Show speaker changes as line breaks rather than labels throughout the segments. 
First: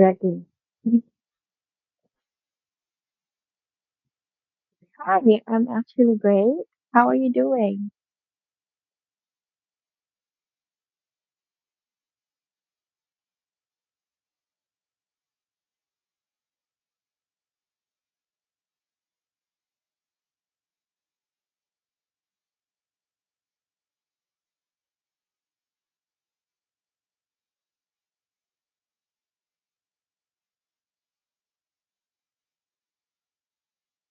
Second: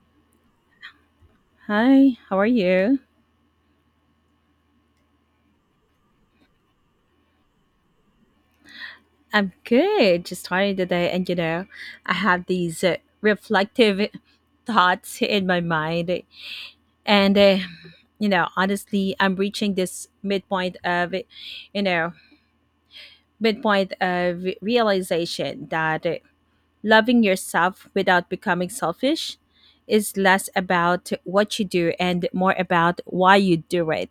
Exactly.
Hi, how are you?
Hi, I'm actually great. How are you doing?
I'm good. Just starting the day, and I have these reflective thoughts in my mind. And, uh, Honestly, I'm reaching this midpoint of, you know, midpoint of realization that loving yourself without becoming selfish is less about what you do and more about why you do it.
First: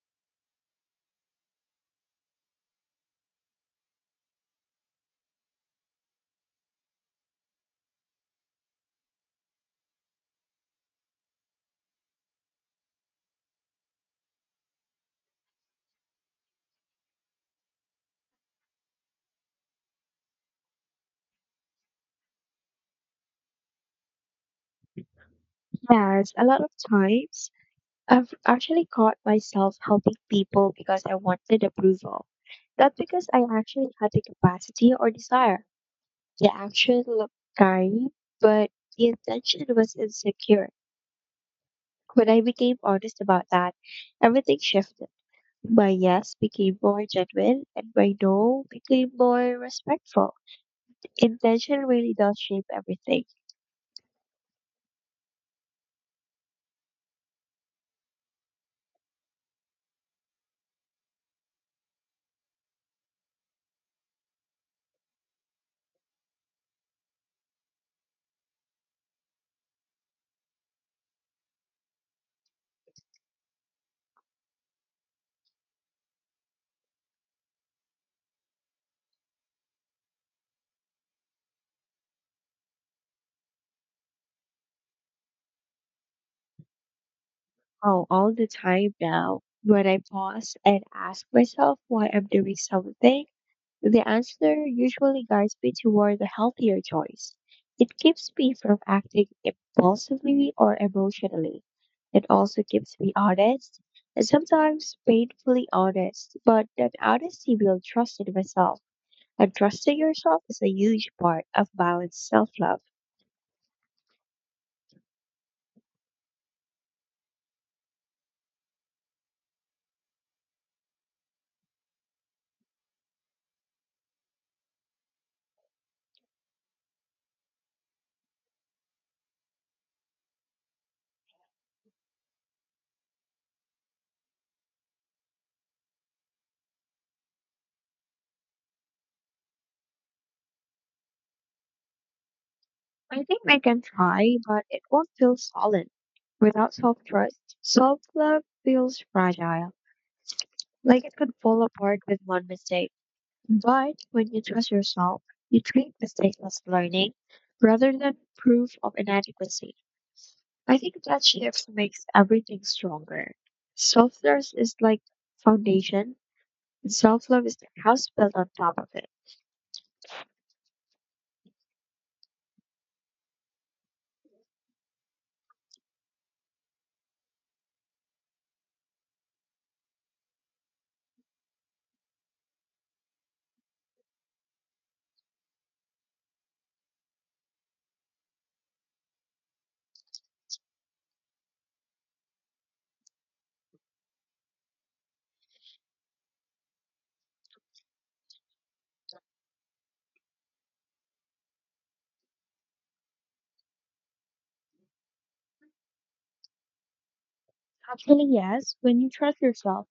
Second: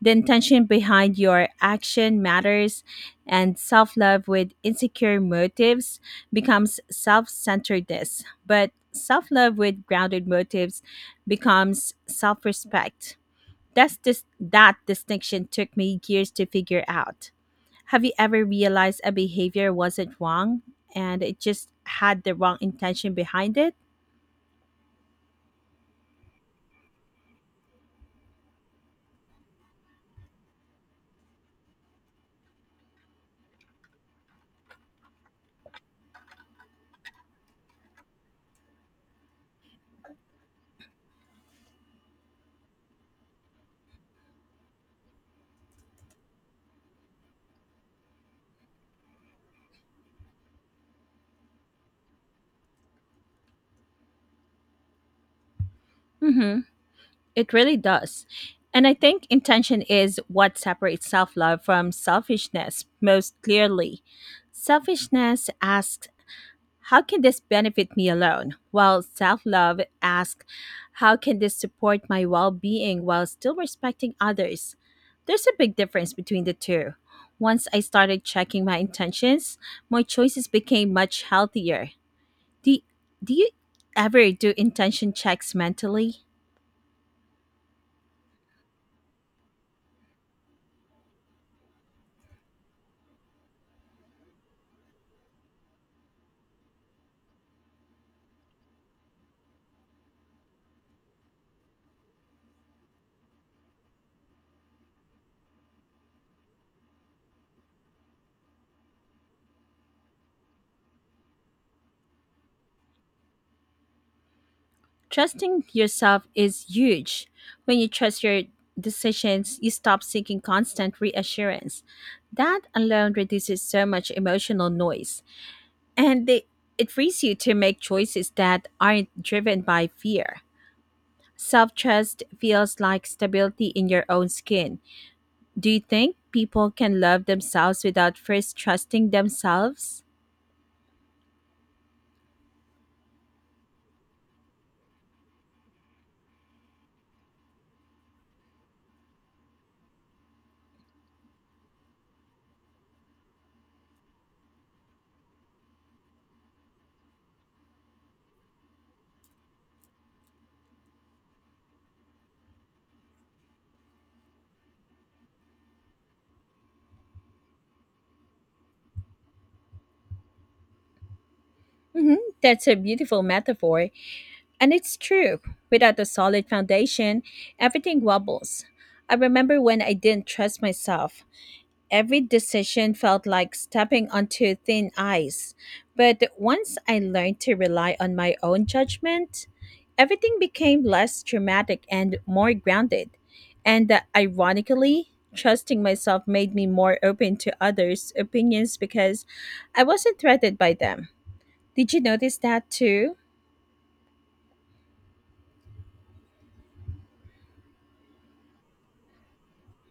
The intention behind your action matters, and self love with insecure motives becomes self centeredness. But self love with grounded motives becomes self respect. That distinction took me years to figure out. Have you ever realized a behavior wasn't wrong and it just had the wrong intention behind it?
Yes, a lot of times I've actually caught myself helping people because I wanted approval, not because I actually had the capacity or desire. The action looked scary, but the intention was insecure. When I became honest about that, everything shifted. My yes became more genuine, and my no became more respectful. Intention really does shape everything.
Mm-hmm. It really does. And I think intention is what separates self love from selfishness most clearly. Selfishness asks, how can this benefit me alone? While self love asks, how can this support my well being while still respecting others? There's a big difference between the two. Once I started checking my intentions, my choices became much healthier. Do, do you ever do intention checks mentally?
Oh, all the time now. When I pause and ask myself why I'm doing something, the answer usually guides me toward a healthier choice. It keeps me from acting impulsively or emotionally. It also keeps me honest, and sometimes painfully honest, but that honesty builds trust in myself. But trusting yourself is a huge part of balanced self love.
Trusting yourself is huge. When you trust your decisions, you stop seeking constant reassurance. That alone reduces so much emotional noise, and they, it frees you to make choices that aren't driven by fear. Self trust feels like stability in your own skin. Do you think people can love themselves without first trusting themselves?
I think I can try, but it won't feel solid. Without self trust, self love feels fragile, like it could fall apart with one mistake. But when you trust yourself, you treat mistakes as learning rather than proof of inadequacy. I think that shift makes everything stronger. Self trust is like foundation, and self love is the house built on top of it.
Hmm. That's a beautiful metaphor, and it's true. Without a solid foundation, everything wobbles. I remember when I didn't trust myself. Every decision felt like stepping onto thin ice. But once I learned to rely on my own judgment, everything became less dramatic and more grounded. And ironically, trusting myself made me more open to others' opinions because I wasn't threatened by them. Did you notice that too?
Actually, yes, when you trust yourself,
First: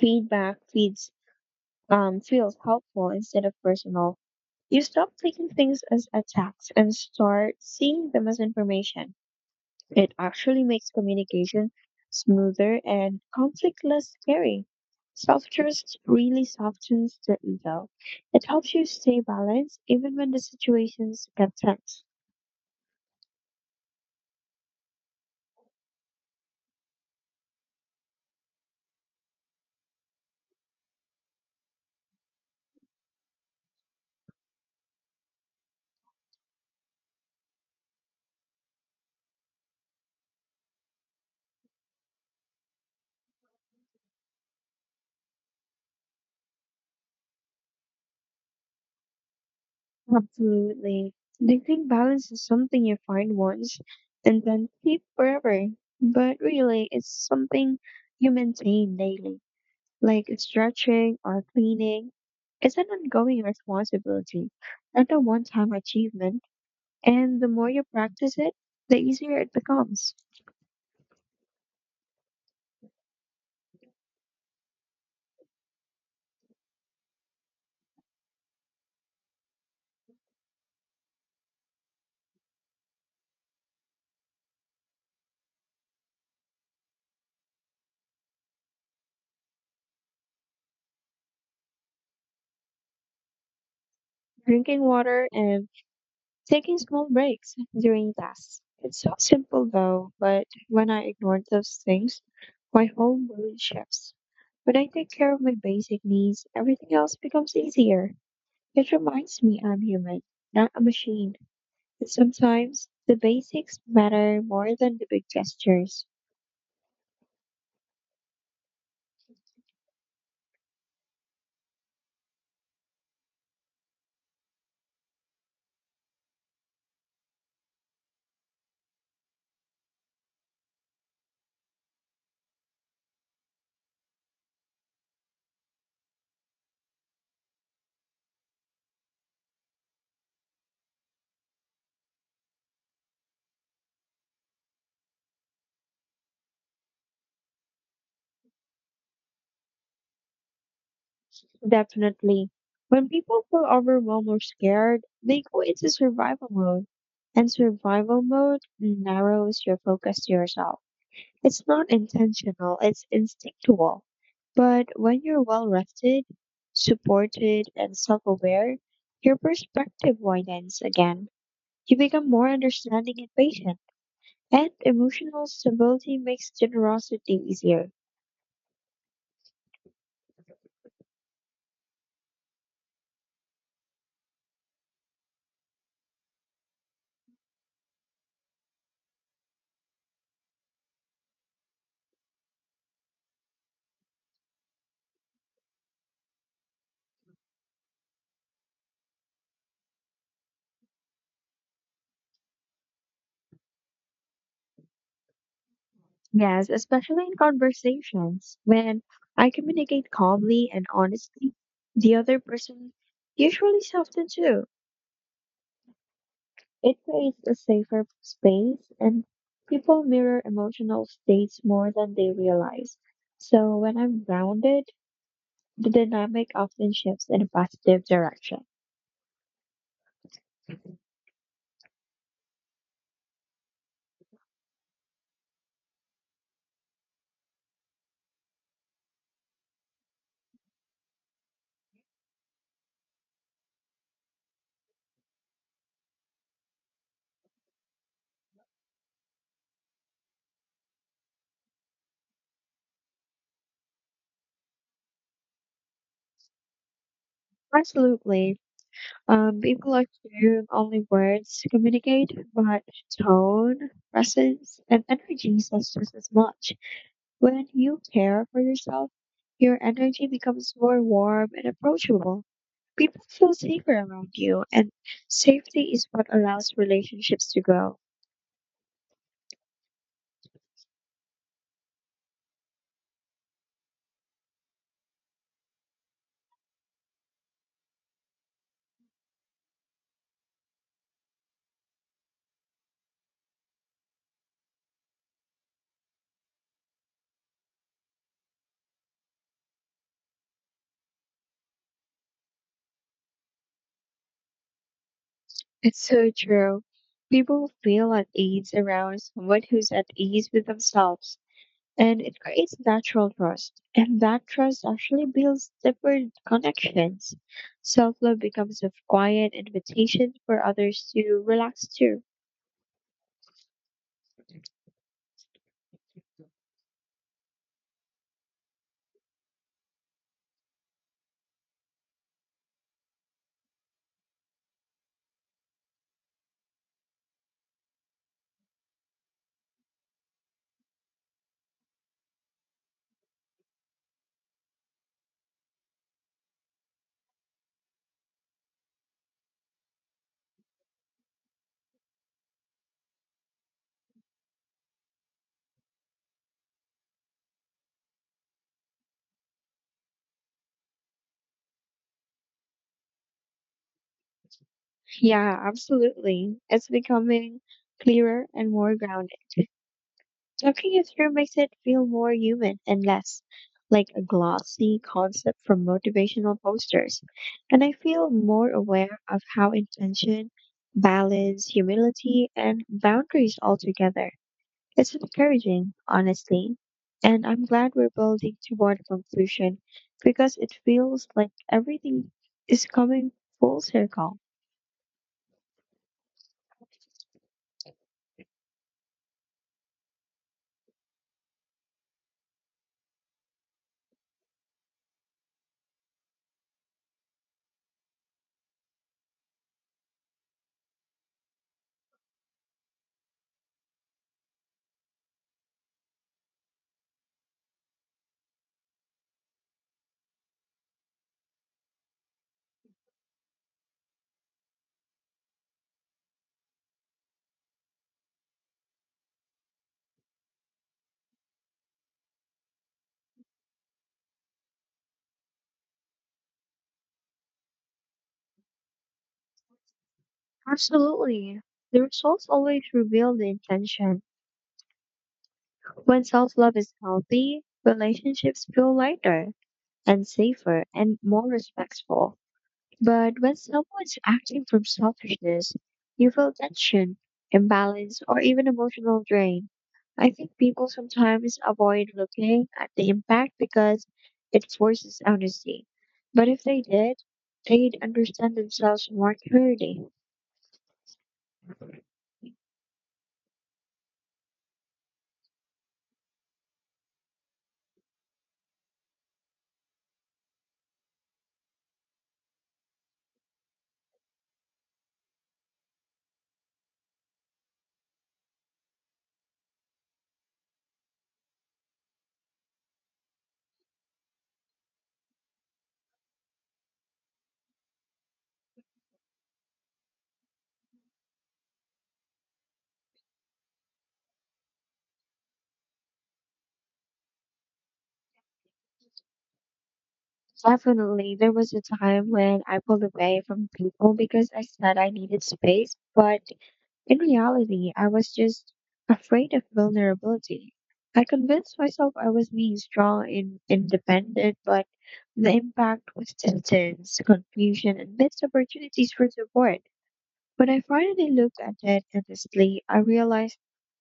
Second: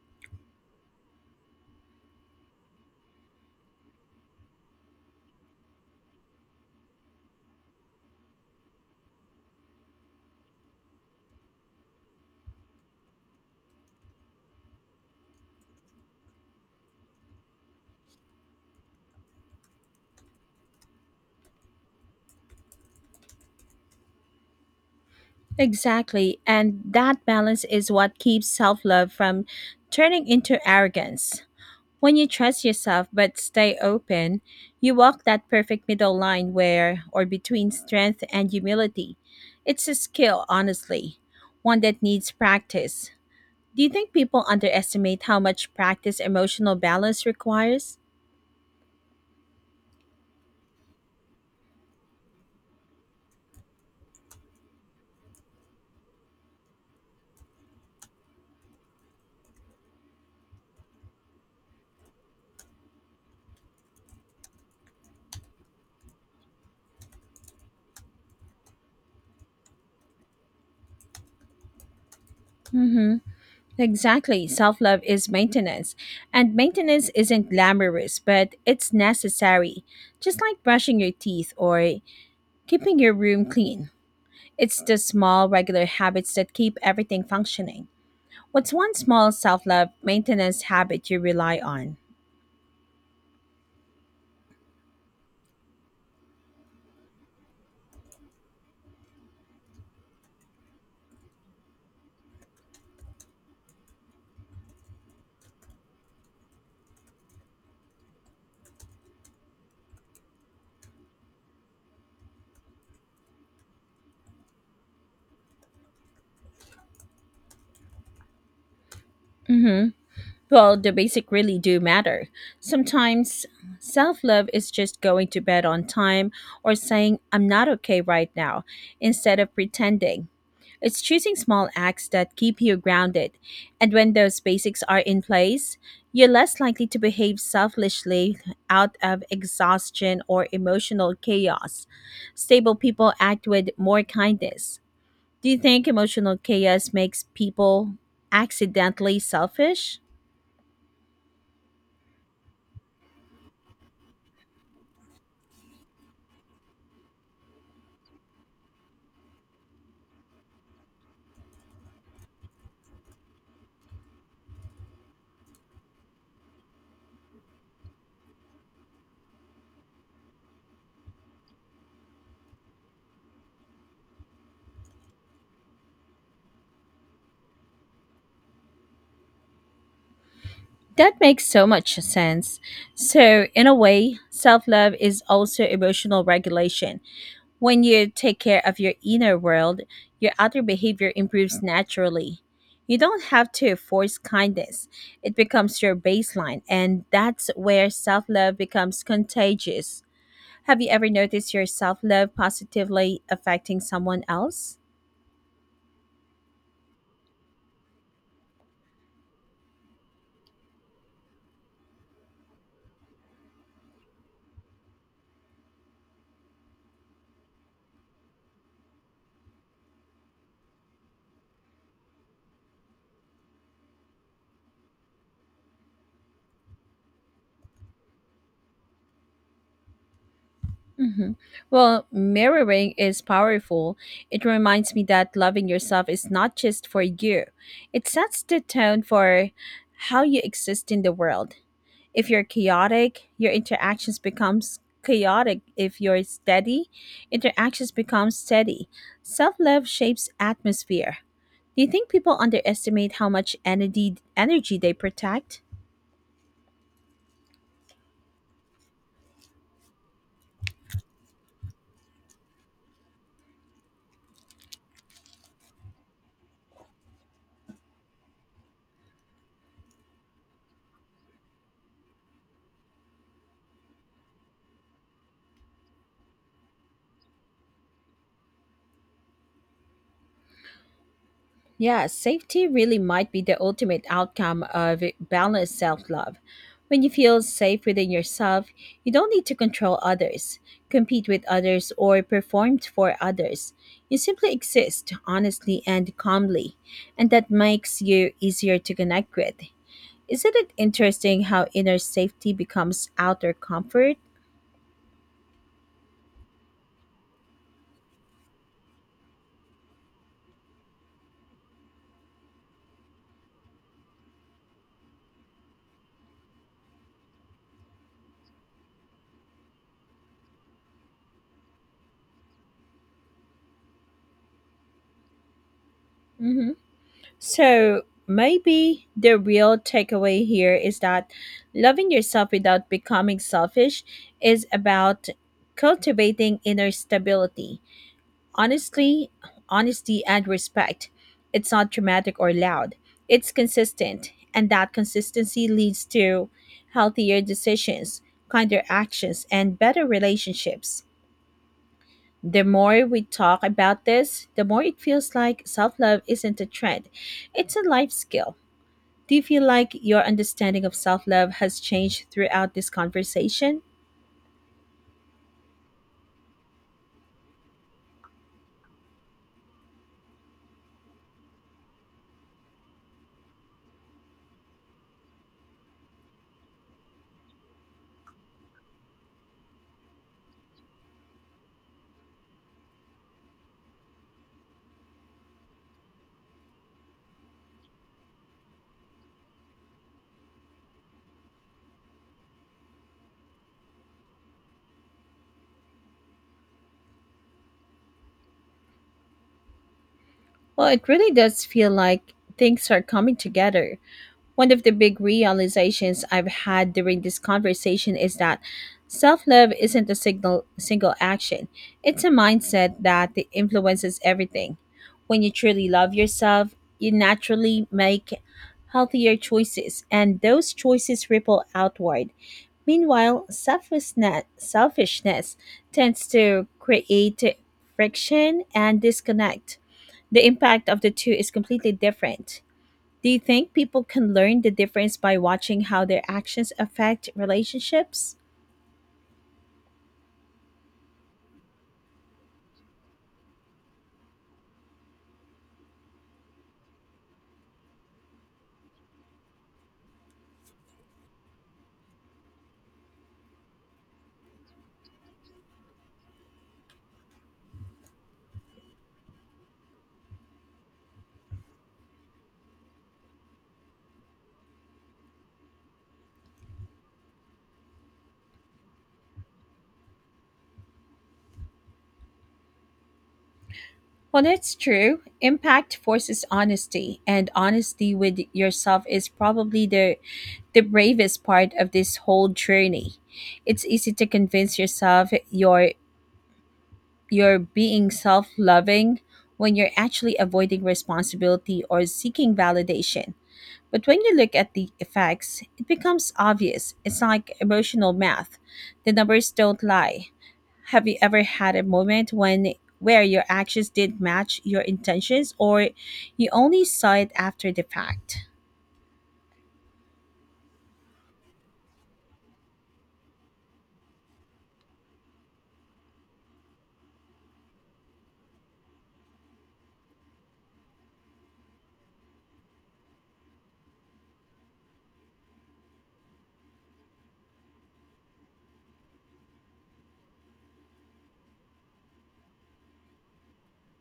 Feedback feeds feels helpful instead of personal. You stop taking things as attacks and start seeing them as information. It actually makes communication smoother and conflict less scary. Self-trust really softens the ego. It helps you stay balanced even when the situations get tense.
Exactly. And that balance is what keeps self love from turning into arrogance. When you trust yourself but stay open, you walk that perfect middle line where or between strength and humility. It's a skill, honestly, one that needs practice. Do you think people underestimate how much practice emotional balance requires?
Absolutely. Do you think balance is something you find once and then keep forever? But really, it's something you maintain daily, like stretching or cleaning. It's an ongoing responsibility, not a one time achievement. And the more you practice it, the easier it becomes.
Mm-hmm. Exactly. Self love is maintenance. And maintenance isn't glamorous, but it's necessary. Just like brushing your teeth or keeping your room clean. It's the small, regular habits that keep everything functioning. What's one small self love maintenance habit you rely on?
Drinking water and taking small breaks during tasks. It's so simple though, but when I ignore those things, my whole mood shifts. When I take care of my basic needs, everything else becomes easier. It reminds me I'm human, not a machine. And sometimes the basics matter more than the big gestures.
Hmm. Well, the basic really do matter. Sometimes self love is just going to bed on time or saying, I'm not okay right now, instead of pretending. It's choosing small acts that keep you grounded. And when those basics are in place, you're less likely to behave selfishly out of exhaustion or emotional chaos. Stable people act with more kindness. Do you think emotional chaos makes people accidentally selfish?
Definitely. When people feel overwhelmed or scared, they go into survival mode. And survival mode narrows your focus to yourself. It's not intentional, it's instinctual. But when you're well rested, supported, and self aware, your perspective widens again. You become more understanding and patient, and emotional stability makes generosity easier.
That makes so much sense. So, in a way, self love is also emotional regulation. When you take care of your inner world, your outer behavior improves naturally. You don't have to force kindness, it becomes your baseline, and that's where self love becomes contagious. Have you ever noticed your self love positively affecting someone else?
Yes, especially in conversations. When I communicate calmly and honestly, the other person usually softens too. It creates a safer space and people mirror emotional states more than they realize. So when I'm grounded, the dynamic often shifts in a positive direction.
Hmm. Well, mirroring is powerful. It reminds me that loving yourself is not just for you, it sets the tone for how you exist in the world. If you're chaotic, your interactions becomes chaotic. If you're steady, interactions become steady. Self-love shapes atmosphere. Do you think people underestimate how much energy they protect?
Absolutely. People assume only words communicate, but tone, presence, and energy says just as much. When you care for yourself, your energy becomes more warm and approachable. People feel safer around you, and safety is what allows relationships to grow.
Yeah, safety really might be the ultimate outcome of balanced self love. When you feel safe within yourself, you don't need to control others, compete with others, or perform for others. You simply exist honestly and calmly, and that makes you easier to connect with. Isn't it interesting how inner safety becomes outer comfort?
It's so true. People feel at ease around someone who's at ease with themselves, and it creates natural trust. And that trust actually builds deeper connections. Self love becomes a quiet invitation for others to relax too.
Hmm. So maybe the real takeaway here is that loving yourself without becoming selfish is about cultivating inner stability. Honestly, honesty and respect. It's not dramatic or loud. It's consistent, and that consistency leads to healthier decisions, kinder actions, and better relationships. The more we talk about this, the more it feels like self love isn't a trend, it's a life skill. Do you feel like your understanding of self love has changed throughout this conversation?
Yeah, absolutely. It's becoming clearer and more grounded. Talking it through makes it feel more human and less like a glossy concept from motivational posters. And I feel more aware of how intention, balance, humility, and boundaries all together. It's encouraging, honestly. And I'm glad we're building toward a conclusion because it feels like everything is coming full circle.
Well, it really does feel like things are coming together. One of the big realizations I've had during this conversation is that self love isn't a single action, it's a mindset that influences everything. When you truly love yourself, you naturally make healthier choices, and those choices ripple outward. Meanwhile, selfishness tends to create friction and disconnect. The impact of the two is completely different. Do you think people can learn the difference by watching how their actions affect relationships?
Absolutely. The results always reveal the intention. When self love is healthy, relationships feel lighter and safer and more respectful. But when someone's acting from selfishness, you feel tension, imbalance, or even emotional drain. I think people sometimes avoid looking at the impact because it forces honesty. But if they did, they'd understand themselves more clearly.
Well, that's true. Impact forces honesty, and honesty with yourself is probably the bravest part of this whole journey. It's easy to convince yourself you're being self loving when you're actually avoiding responsibility or seeking validation. But when you look at the effects, it becomes obvious. It's like emotional math. The numbers don't lie. Have you ever had a moment when Where your actions did match your intentions or you only saw it after the fact?
Definitely, there was a time when I pulled away from people because I said I needed space, but in reality, I was just afraid of vulnerability. I convinced myself I was being strong and independent, but the impact was distance, confusion, and missed opportunities for support. When I finally looked at it honestly, I realized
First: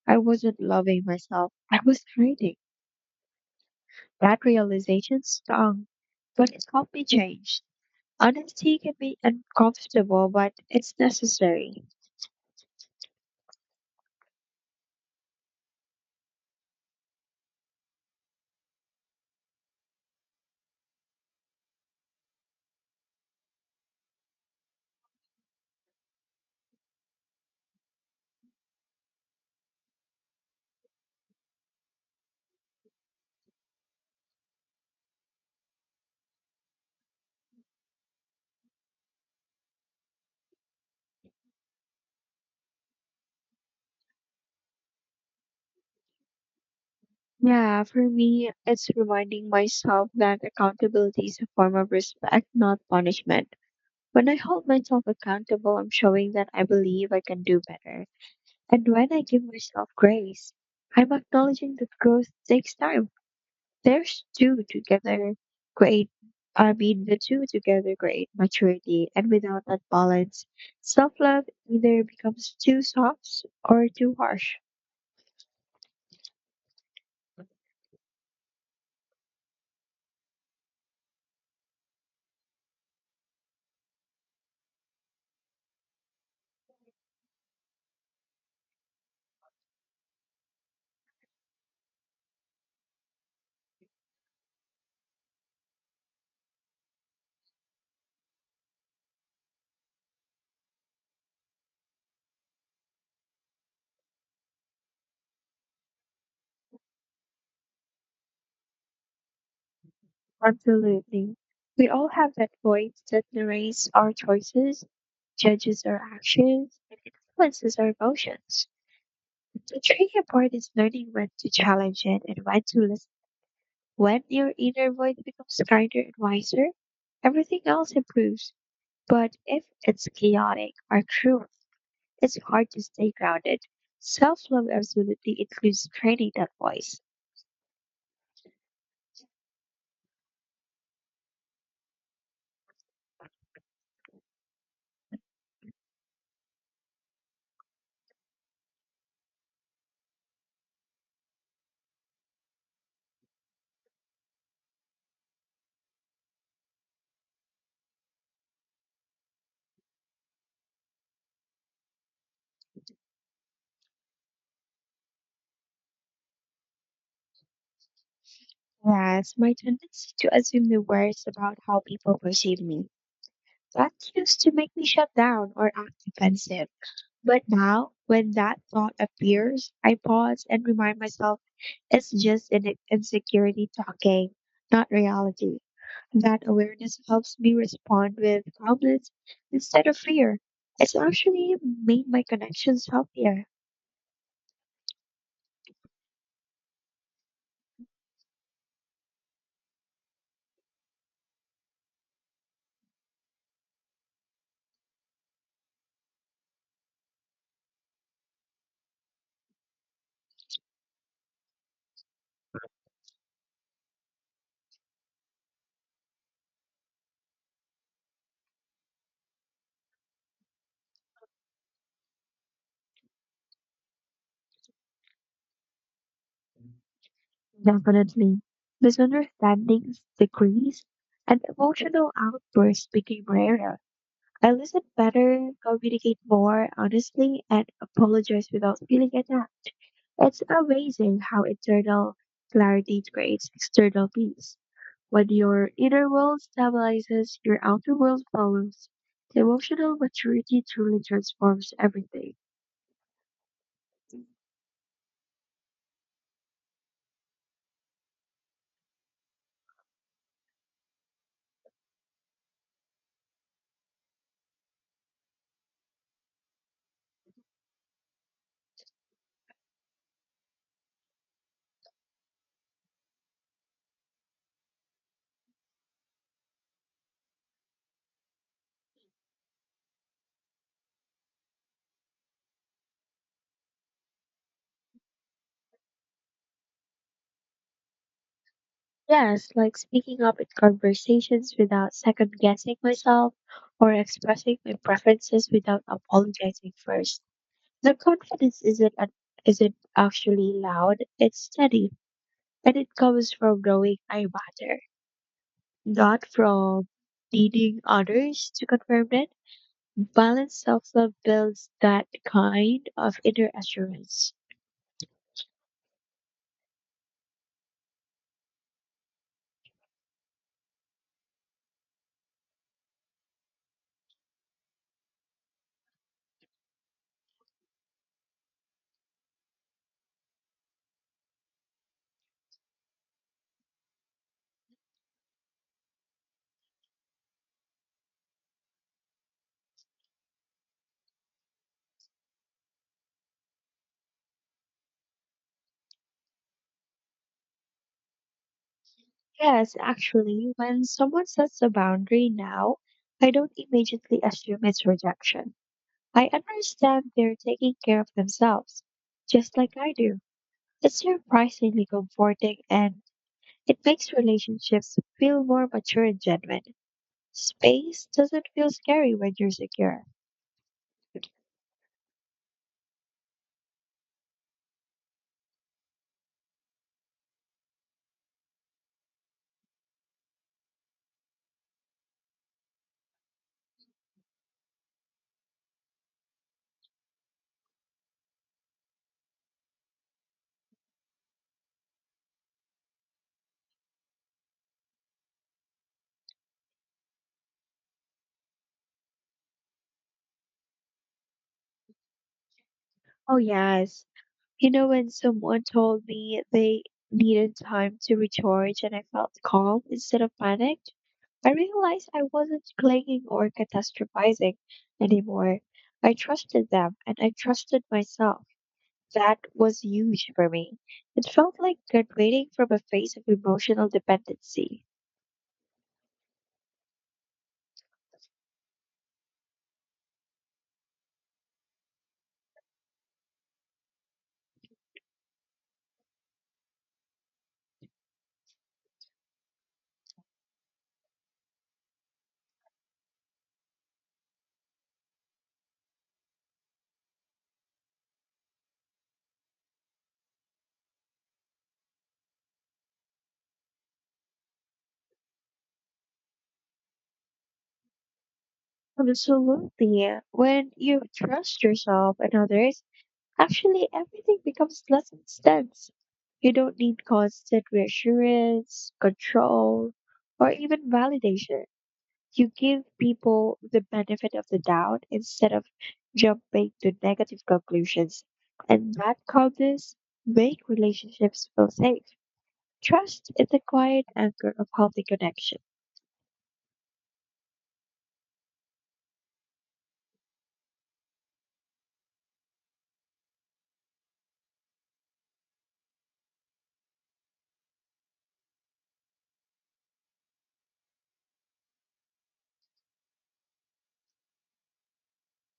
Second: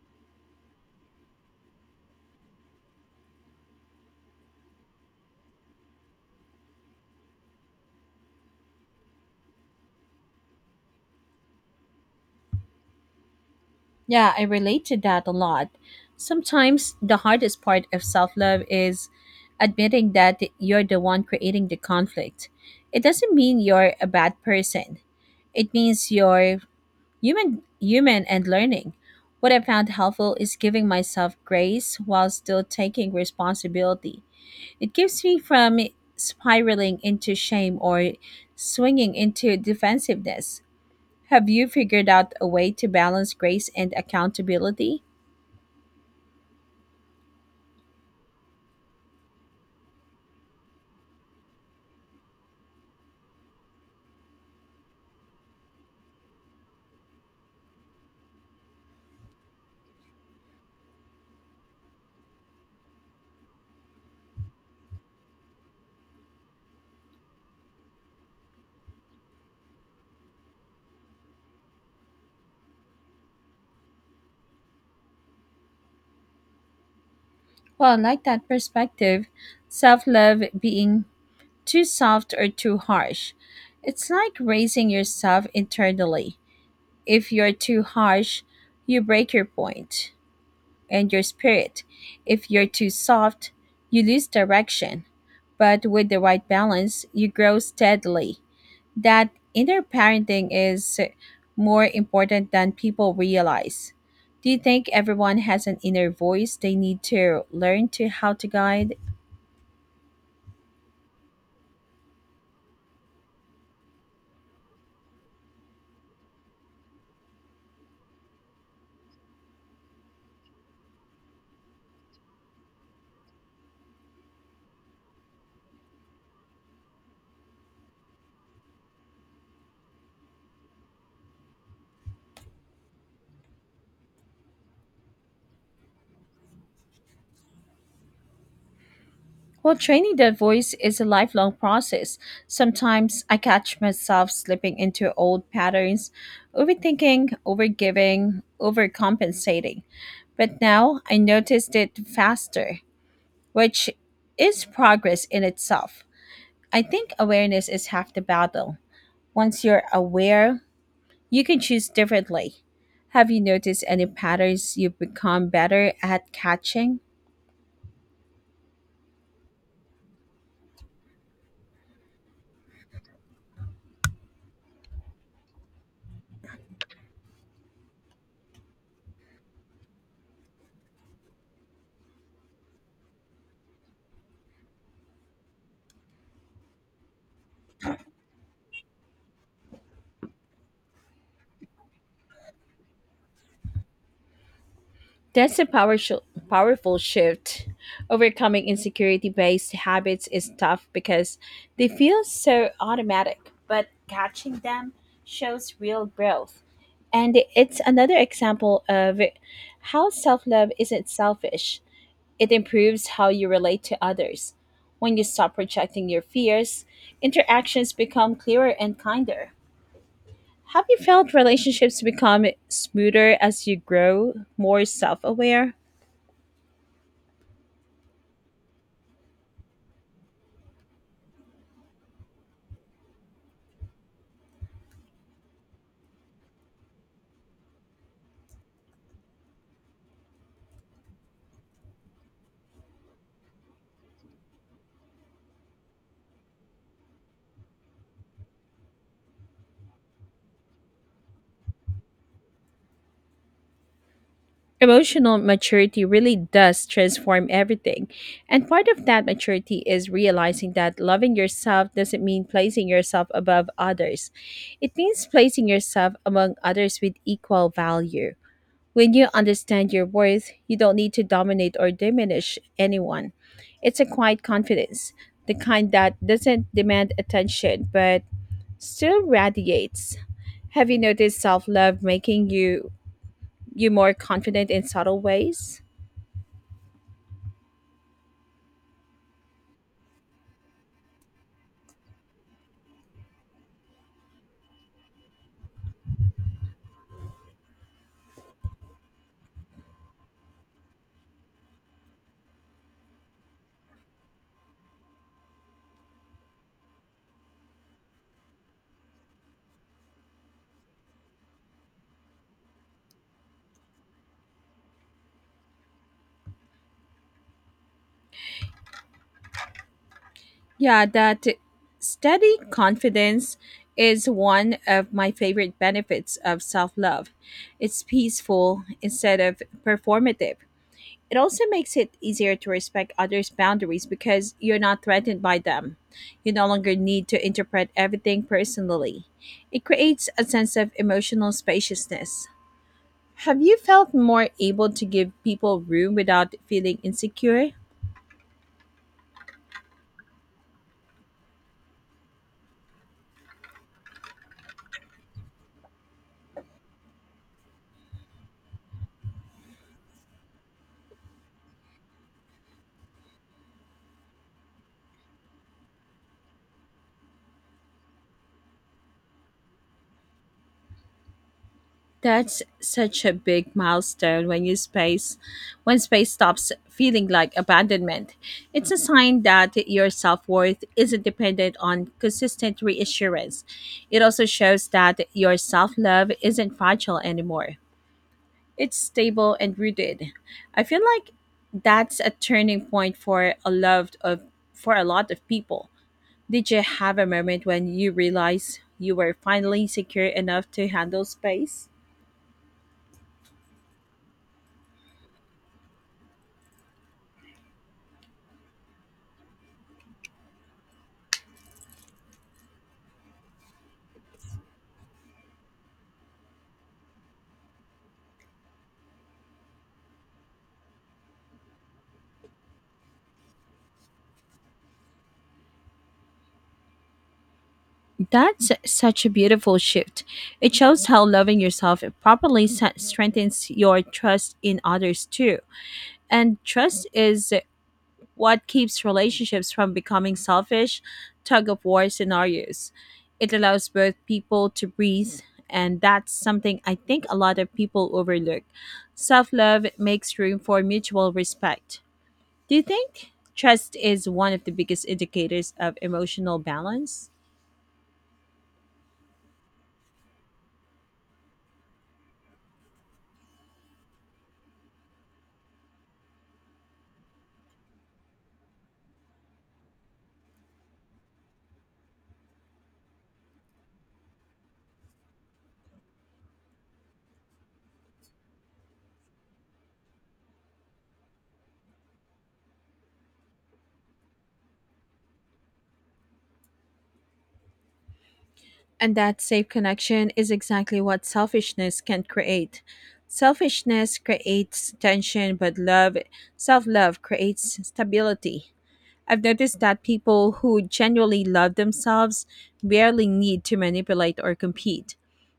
I wasn't loving myself. I was hiding. That realization stung, but it helped me change. Honesty can be uncomfortable, but it's necessary.
Yeah, I relate to that a lot. Sometimes the hardest part of self love is admitting that you're the one creating the conflict. It doesn't mean you're a bad person. It means you're human and learning. What I found helpful is giving myself grace while still taking responsibility. It keeps me from spiraling into shame or swinging into defensiveness. Have you figured out a way to balance grace and accountability?
Yeah, for me, it's reminding myself that accountability is a form of respect, not punishment. When I hold myself accountable, I'm showing that I believe I can do better. And when I give myself grace, I'm acknowledging that growth takes time. There's two together great, the two together create maturity, and without that balance, self love either becomes too soft or too harsh.
Well, I like that perspective. Self love being too soft or too harsh. It's like raising yourself internally. If you're too harsh, you break your point and your spirit. If you're too soft, you lose direction. But with the right balance, you grow steadily. That inner parenting is more important than people realize. Do you think everyone has an inner voice they need to learn to how to guide?
Absolutely. We all have that voice that narrates our choices, judges our actions, and influences our emotions. The tricky part is learning when to challenge it and when to listen. When your inner voice becomes kinder and wiser, everything else improves. But if it's chaotic or cruel, it's hard to stay grounded. Self love absolutely includes training that voice.
Well, training that voice is a lifelong process. Sometimes I catch myself slipping into old patterns, overthinking, overgiving, overcompensating. But now I noticed it faster, which is progress in itself. I think awareness is half the battle. Once you're aware, you can choose differently. Have you noticed any patterns you've become better at catching?
Yes, my tendency to assume the worst about how people perceive me. That used to make me shut down or act defensive. But now, when that thought appears, I pause and remind myself it's just an insecurity talking, not reality. That awareness helps me respond with calmness instead of fear. It's actually made my connections healthier.
That's a powerful shift. Overcoming insecurity based habits is tough because they feel so automatic, but catching them shows real growth. And it's another example of how self love isn't selfish, it improves how you relate to others. When you stop projecting your fears, interactions become clearer and kinder. Have you felt relationships become smoother as you grow more self aware?
Definitely. Misunderstandings decreased and emotional outbursts became rarer. I listen better, communicate more honestly, and apologize without feeling attacked. It's amazing how internal clarity creates external peace. When your inner world stabilizes, your outer world follows. Emotional maturity truly transforms everything.
Emotional maturity really does transform everything. And part of that maturity is realizing that loving yourself doesn't mean placing yourself above others. It means placing yourself among others with equal value. When you understand your worth, you don't need to dominate or diminish anyone. It's a quiet confidence, the kind that doesn't demand attention but still radiates. Have you noticed self love making you more confident in subtle ways?
Yes, like speaking up in conversations without second guessing myself or expressing my preferences without apologizing first. The confidence isn't actually loud, it's steady. And it comes from knowing I matter, not from needing others to confirm it. Balanced self-love builds that kind of inner assurance.
Yeah, that steady confidence is one of my favorite benefits of self love. It's peaceful instead of performative. It also makes it easier to respect others' boundaries because you're not threatened by them. You no longer need to interpret everything personally. It creates a sense of emotional spaciousness. Have you felt more able to give people room without feeling insecure?
Yes, actually, when someone sets a boundary now, I don't immediately assume it's rejection. I understand they're taking care of themselves, just like I do. It's surprisingly comforting and it makes relationships feel more mature and genuine. Space doesn't feel scary when you're secure.
That's such a big milestone when space stops feeling like abandonment. It's a sign that your self-worth isn't dependent on consistent reassurance. It also shows that your self-love isn't fragile anymore. It's stable and rooted. I feel like that's a turning point for a lot of people. Did you have a moment when you realized you were finally secure enough to handle space?
Oh, yes. You know, when someone told me they needed time to recharge and I felt calm instead of panicked, I realized I wasn't clinging or catastrophizing anymore. I trusted them and I trusted myself. That was huge for me. It felt like graduating from a phase of emotional dependency.
That's such a beautiful shift. It shows how loving yourself properly strengthens your trust in others too. And trust is what keeps relationships from becoming selfish, tug of war scenarios. It allows both people to breathe, and that's something I think a lot of people overlook. Self love makes room for mutual respect. Do you think trust is one of the biggest indicators of emotional balance?
Absolutely. When you trust yourself and others, actually everything becomes less intense. You don't need constant reassurance, control, or even validation. You give people the benefit of the doubt instead of jumping to negative conclusions. And that calmness make relationships feel safe. Trust is the quiet anchor of healthy connection.
And that safe connection is exactly what selfishness can create. Selfishness creates tension, but love, self love, creates stability. I've noticed that people who genuinely love themselves barely need to manipulate or compete.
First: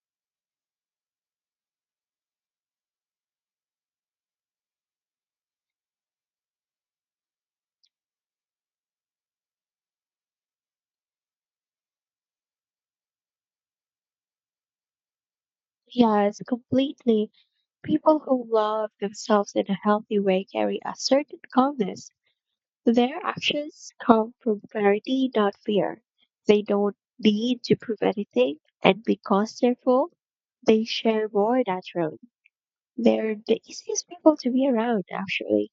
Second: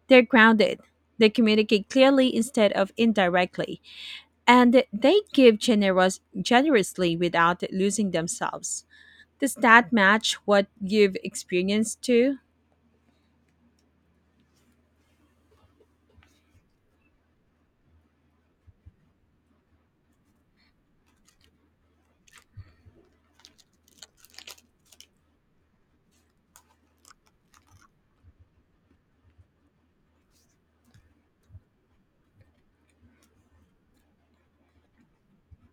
They're grounded, they communicate clearly instead of indirectly, and they give generously without losing themselves. Does that match what you've experienced too?
Yes, completely. People who love themselves in a healthy way carry a certain calmness. Their actions come from clarity, not fear. They don't need to prove anything, and because they're full, they share more naturally. They're the easiest people to be around, actually.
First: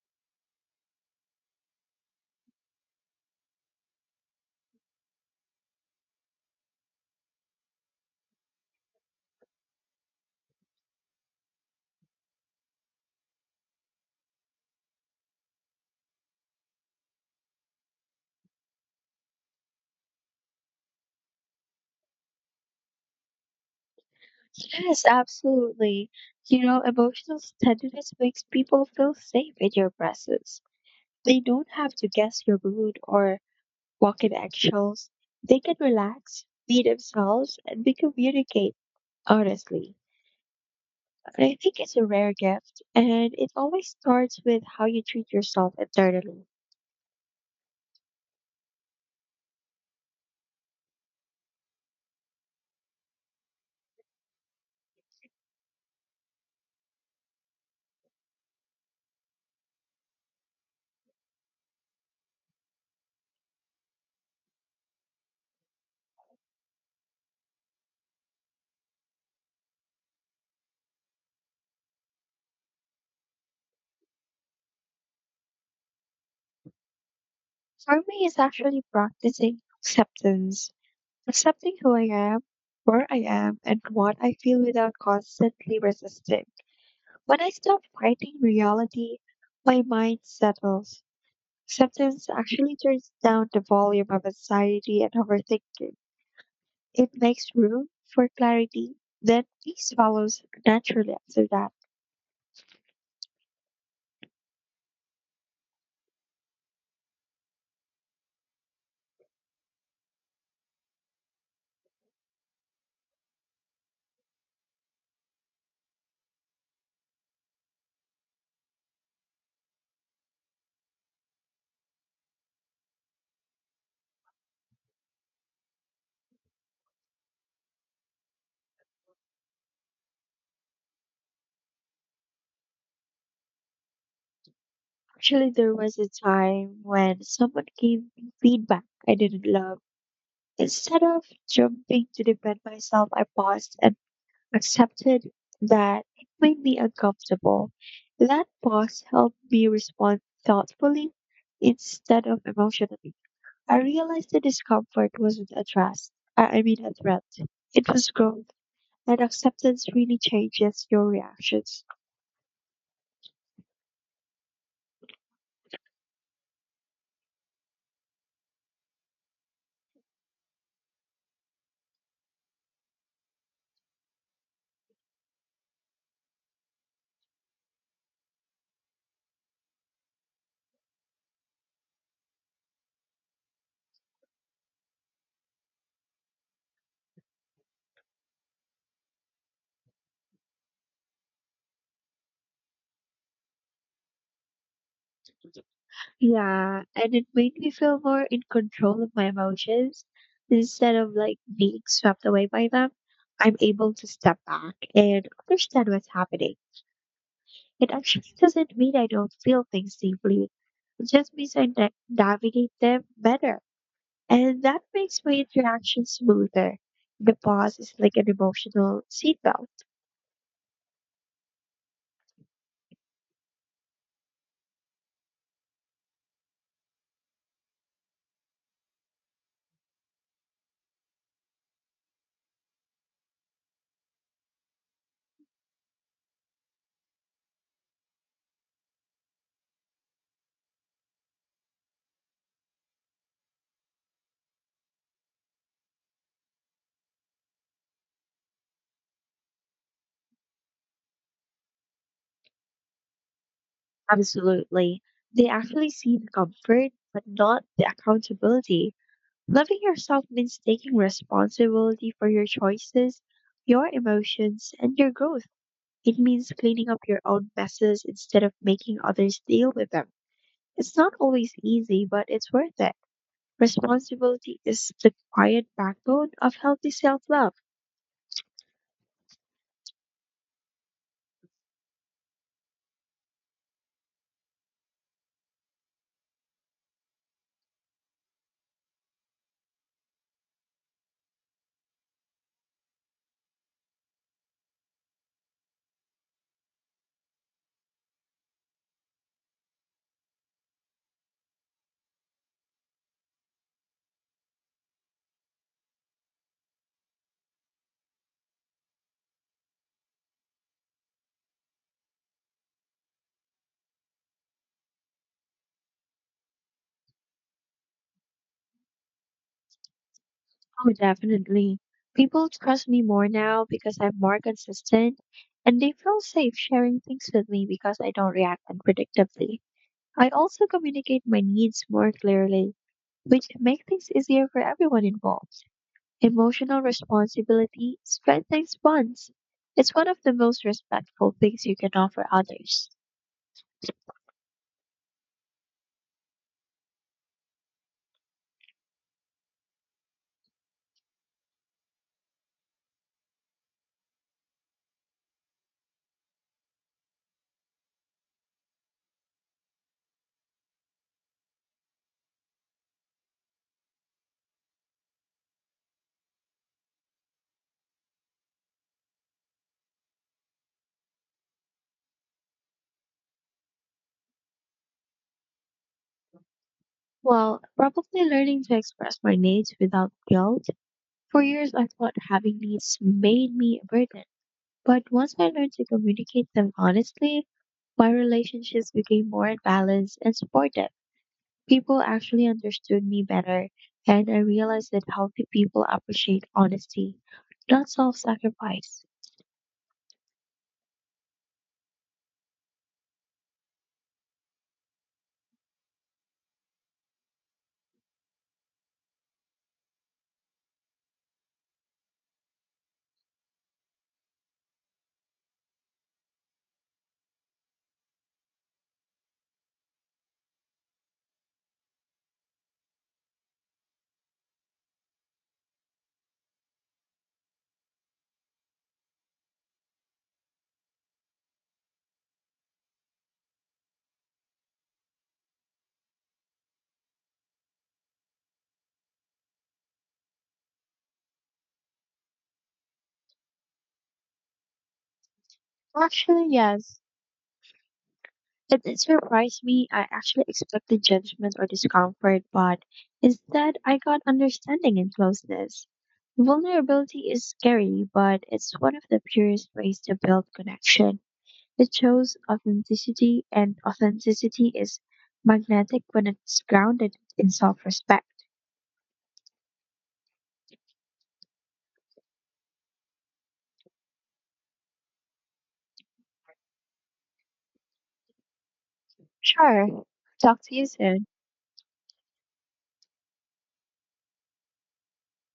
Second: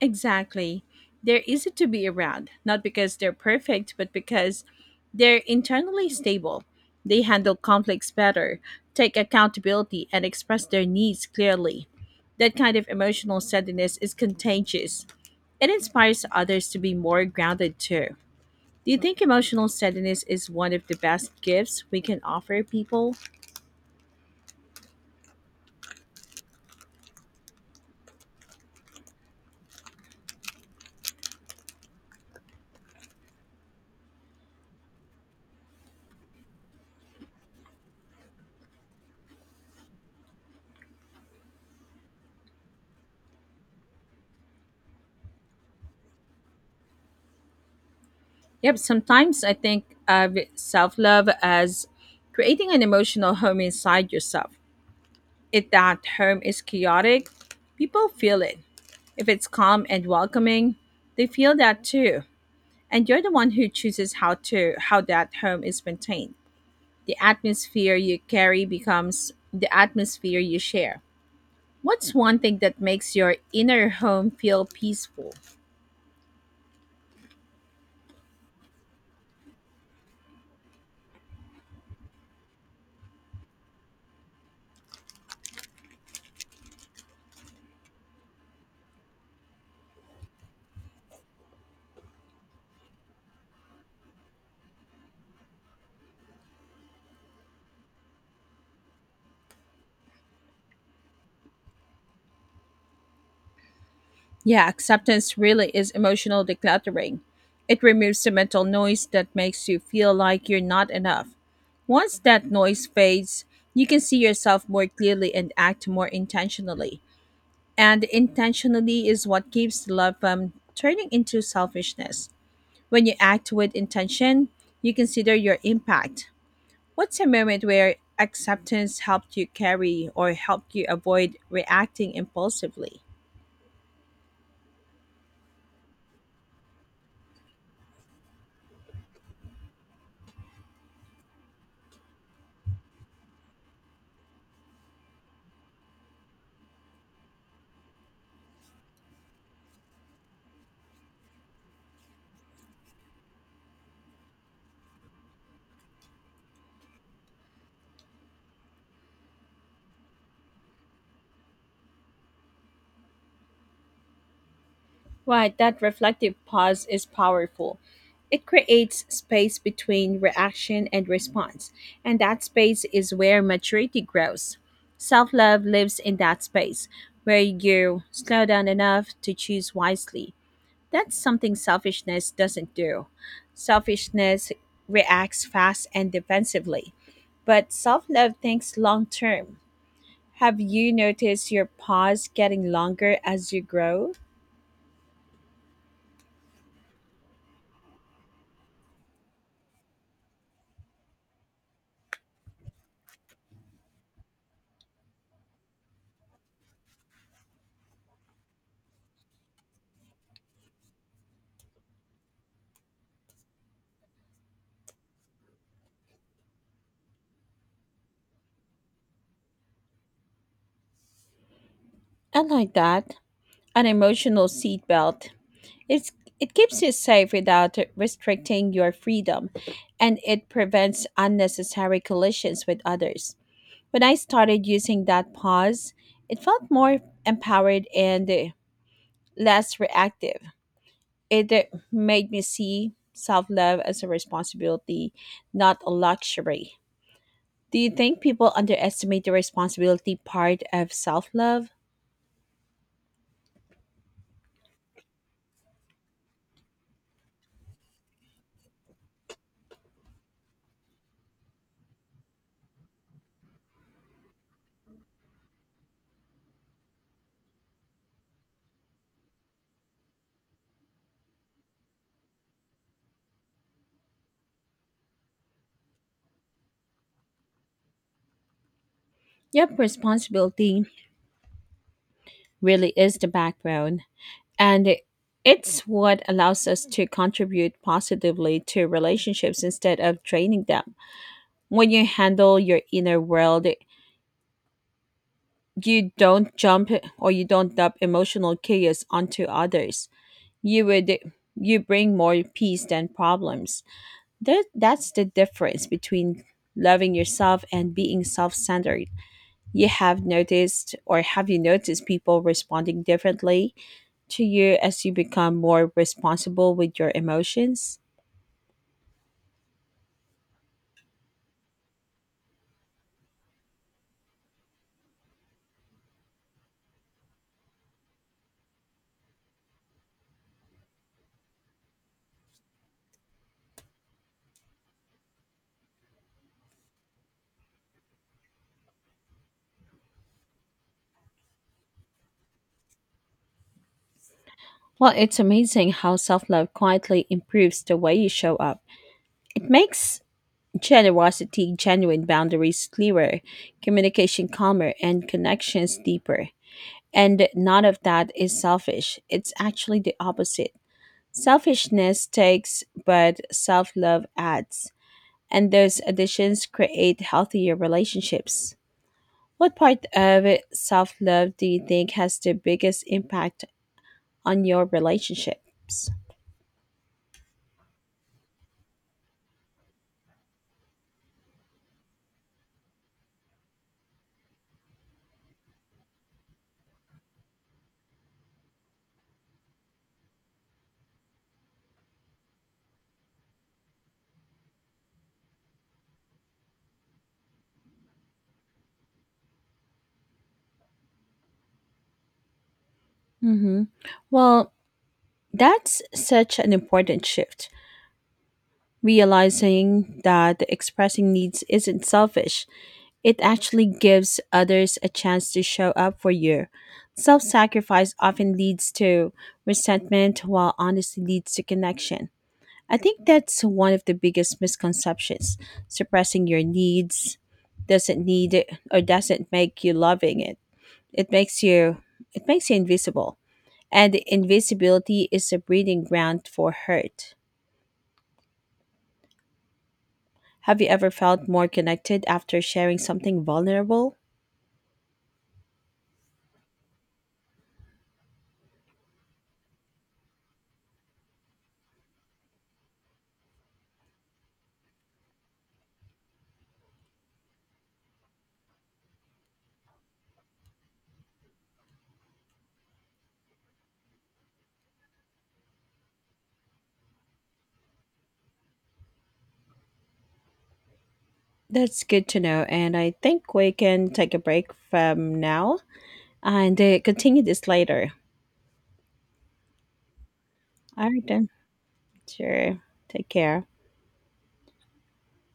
Exactly. They're easy to be around, not because they're perfect, but because they're internally stable. They handle conflicts better, take accountability, and express their needs clearly. That kind of emotional steadiness is contagious. It inspires others to be more grounded too. Do you think emotional steadiness is one of the best gifts we can offer people?
Yes, absolutely. You know, emotional steadiness makes people feel safe in your presence. They don't have to guess your mood or walk in eggshells. They can relax, be themselves, and they communicate honestly. And I think it's a rare gift, and it always starts with how you treat yourself internally.
Yep, sometimes I think of self love as creating an emotional home inside yourself. If that home is chaotic, people feel it. If it's calm and welcoming, they feel that too. And you're the one who chooses how that home is maintained. The atmosphere you carry becomes the atmosphere you share. What's one thing that makes your inner home feel peaceful?
For me, it's actually practicing acceptance. Accepting who I am, where I am, and what I feel without constantly resisting. When I stop fighting reality, my mind settles. Acceptance actually turns down the volume of anxiety and overthinking. It makes room for clarity. Then peace follows naturally after that.
Yeah, acceptance really is emotional decluttering. It removes the mental noise that makes you feel like you're not enough. Once that noise fades, you can see yourself more clearly and act more intentionally. And intentionally is what keeps the love from turning into selfishness. When you act with intention, you consider your impact. What's a moment where acceptance helped you avoid reacting impulsively?
Actually, there was a time when someone gave me feedback I didn't love. Instead of jumping to defend myself, I paused and accepted that it made me uncomfortable. That pause helped me respond thoughtfully instead of emotionally. I realized the discomfort wasn't a threat. I I mean, a threat. It was growth, and acceptance really changes your reactions.
Right, that reflective pause is powerful. It creates space between reaction and response, and that space is where maturity grows. Self love lives in that space, where you slow down enough to choose wisely. That's something selfishness doesn't do. Selfishness reacts fast and defensively, but self love thinks long term. Have you noticed your pause getting longer as you grow?
Yeah, and it made me feel more in control of my emotions instead of like being swept away by them. I'm able to step back and understand what's happening. It actually doesn't mean I don't feel things deeply. It just means I navigate them better. And that makes my interactions smoother. The pause is like an emotional seatbelt.
I like that. An emotional seatbelt. It's it keeps you safe without restricting your freedom, and it prevents unnecessary collisions with others. When I started using that pause, it felt more empowered and less reactive. It made me see self love as a responsibility, not a luxury. Do you think people underestimate the responsibility part of self love?
Absolutely. They actually see the comfort, but not the accountability. Loving yourself means taking responsibility for your choices, your emotions, and your growth. It means cleaning up your own messes instead of making others deal with them. It's not always easy, but it's worth it. Responsibility is the quiet backbone of healthy self love.
Yep, responsibility really is the backbone. And it's what allows us to contribute positively to relationships instead of draining them. When you handle your inner world, you don't jump you don't dump emotional chaos onto others. You would you bring more peace than problems. That's the difference between loving yourself and being self-centered. You have noticed or have you noticed people responding differently to you as you become more responsible with your emotions?
Oh, definitely. People trust me more now because I'm more consistent and they feel safe sharing things with me because I don't react unpredictably. I also communicate my needs more clearly, which makes things easier for everyone involved. Emotional responsibility strengthens bonds. It's one of the most respectful things you can offer others.
Well, it's amazing how self love quietly improves the way you show up. It makes generosity, genuine boundaries clearer, communication calmer, and connections deeper. And none of that is selfish, it's actually the opposite. Selfishness takes, but self love adds. And those additions create healthier relationships. What part of self love do you think has the biggest impact on your relationships?
Well, probably learning to express my needs without guilt. For years, I thought having needs made me a burden, but once I learned to communicate them honestly, my relationships became more balanced and supportive. People actually understood me better, and I realized that healthy people appreciate honesty, not self sacrifice.
Hmm. Well, that's such an important shift. Realizing that expressing needs isn't selfish, it actually gives others a chance to show up for you. Self sacrifice often leads to resentment, while honesty leads to connection. I think that's one of the biggest misconceptions. Suppressing your needs doesn't make you loving it. It makes you it makes you invisible. And invisibility is a breeding ground for hurt. Have you ever felt more connected after sharing something vulnerable?
Actually, yes. It surprise me. I actually expected judgment or discomfort, but instead I got understanding and closeness. Vulnerability is scary, but it's one of the purest ways to build connection. It shows authenticity, and authenticity is magnetic when it's grounded in self respect.
That's good to know, and I think we can take a break from now and continue this later.
Sure. Talk to you
All
soon.
right, then. Sure. Take care.